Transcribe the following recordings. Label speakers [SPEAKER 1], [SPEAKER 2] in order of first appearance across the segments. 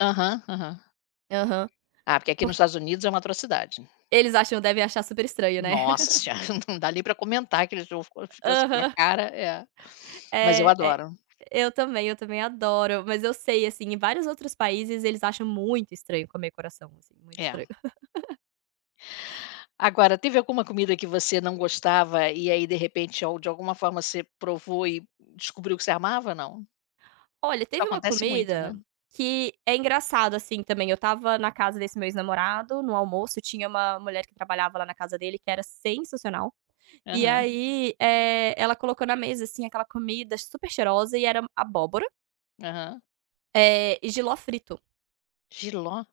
[SPEAKER 1] Aham, aham.
[SPEAKER 2] Aham,
[SPEAKER 1] Ah, porque aqui no
[SPEAKER 2] por
[SPEAKER 1] Estados Unidos é uma atrocidade.
[SPEAKER 2] Eles acham devem achar super estranho, né.
[SPEAKER 1] Nossa senhora, não dá nem pra comentar [unintelligible]
[SPEAKER 2] Aham.
[SPEAKER 1] cara é, mas eu
[SPEAKER 2] É, é
[SPEAKER 1] adoro.
[SPEAKER 2] eu também, eu também adoro. Mas eu sei, assim, em vários outros países eles acham muito estranho comer coração, assim, muito
[SPEAKER 1] É.
[SPEAKER 2] estranho.
[SPEAKER 1] Agora teve alguma comida que você não gostava, e aí de repente ou de alguma forma você provou e descobriu que você amava, não?
[SPEAKER 2] Olha,
[SPEAKER 1] Isso
[SPEAKER 2] teve uma
[SPEAKER 1] acontece muito, né.
[SPEAKER 2] comida que é engraçado, assim, também eu estava na casa desse meu ex-namorado, no almoço tinha uma mulher que trabalhava lá na casa dele que era sensacional, e
[SPEAKER 1] Aham.
[SPEAKER 2] aí, eh, ela colocou na mesa, assim, aquela comida super cheirosa e era abóbora
[SPEAKER 1] Aham.
[SPEAKER 2] eh, e jiló frito.
[SPEAKER 1] Jiló?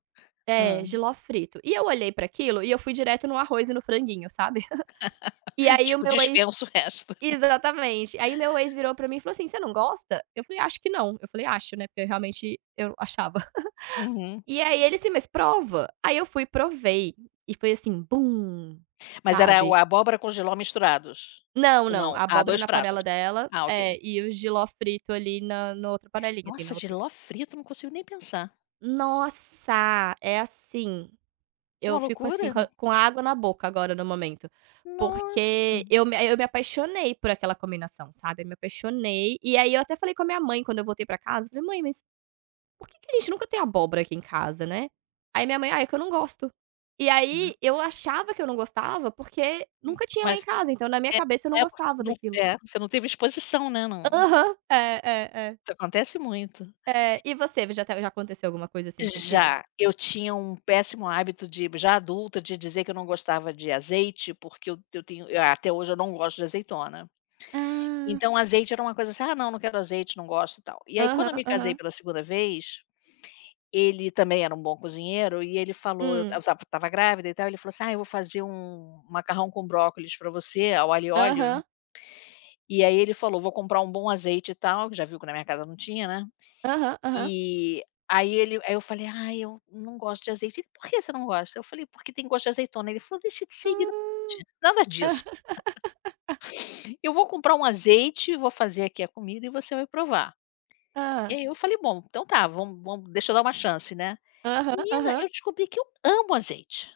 [SPEAKER 2] É,
[SPEAKER 1] Hã.
[SPEAKER 2] jiló frito. E eu olhei pra aquilo e eu fui direto no arroz e no franguinho, sabe. E aí o
[SPEAKER 1] Tipo,
[SPEAKER 2] meu ex
[SPEAKER 1] dispenso o resto.
[SPEAKER 2] exatamente, aí meu ex virou pra mim e falou assim: "Você não gosta?", eu falei: "Acho que não". Eu falei "acho", né, porque eu realmente eu achava.
[SPEAKER 1] Uhum.
[SPEAKER 2] E aí ele assim: "Mas prova", aí eu fui e provei e foi, assim, bum,
[SPEAKER 1] Mas era o
[SPEAKER 2] sabe.
[SPEAKER 1] a abóbora com jiló misturados?
[SPEAKER 2] Não, não,
[SPEAKER 1] Não,
[SPEAKER 2] a
[SPEAKER 1] ah,
[SPEAKER 2] abóbora
[SPEAKER 1] 2
[SPEAKER 2] na
[SPEAKER 1] pratos,
[SPEAKER 2] panela dela
[SPEAKER 1] ah ok.
[SPEAKER 2] é, e o jiló frito ali na na outra panelinha, assim,
[SPEAKER 1] Nossa,
[SPEAKER 2] na outra
[SPEAKER 1] jiló frito, não consigo nem pensar.
[SPEAKER 2] Nossa! É, assim,
[SPEAKER 1] É uma
[SPEAKER 2] eu fico, assim,
[SPEAKER 1] loucura.
[SPEAKER 2] com a com a água na boca agora no momento,
[SPEAKER 1] Nossa!
[SPEAKER 2] porque eu me eu me apaixonei por aquela combinação, sabe, eu me apaixonei. E aí eu até falei com a minha mãe quando eu voltei pra casa, falei: "Mãe, mas por que que a gente nunca tem abóbora aqui em casa", né, aí minha mãe "Ah, é que eu não gosto". E aí eu
[SPEAKER 1] [unintelligible]
[SPEAKER 2] achava que eu não gostava, porque
[SPEAKER 1] Hum,
[SPEAKER 2] nunca tinha lá em
[SPEAKER 1] mas
[SPEAKER 2] casa, então na minha cabeça eu não gostava daquilo.
[SPEAKER 1] [unintelligible] você não teve exposição, né, no
[SPEAKER 2] Aham, é, é, é.
[SPEAKER 1] Isso acontece muito.
[SPEAKER 2] É. E você [unintelligible] já aconteceu alguma coisa assim contigo?
[SPEAKER 1] Já. Eu tinha um péssimo hábito de já adulta, de dizer que eu não gostava de azeite, porque eu eu tenho até hoje eu não gosto de azeitona.
[SPEAKER 2] Ah.
[SPEAKER 1] Então azeite era uma coisa, assim "Ah, não. Não quero azeite, não gosto e tal" e aí quando eu
[SPEAKER 2] Aham,
[SPEAKER 1] me casei
[SPEAKER 2] aham.
[SPEAKER 1] pela 2º vez, ele também era um bom cozinheiro e ele falou eu ta eu
[SPEAKER 2] Hum.
[SPEAKER 1] estava estava grávida e tal, ele falou assim: "Ah, eu vou fazer um um macarrão com brócolis pra você, ao alho e óleo"
[SPEAKER 2] Aham.
[SPEAKER 1] e aí ele falou: "Vou comprar um bom azeite e tal", que já viu que na minha casa não tinha, né.
[SPEAKER 2] Aham, aham.
[SPEAKER 1] E aí ele aí eu falei: "Ai, eu não gosto de azeite". "E por que você não gosta?". Eu falei: "Porque tem gosto de azeitona". Ele falou: "Deixa de ser [unintelligible]
[SPEAKER 2] Ah!
[SPEAKER 1] nada disso". "Eu vou comprar um azeite, vou fazer aqui a comida e você vai provar". E
[SPEAKER 2] Hã.
[SPEAKER 1] aí eu falei: "Bom, então tá, vamos vamos deixa eu dar uma chance, né".
[SPEAKER 2] Aham,
[SPEAKER 1] Menina,
[SPEAKER 2] aham.
[SPEAKER 1] eu descobri que eu amo azeite.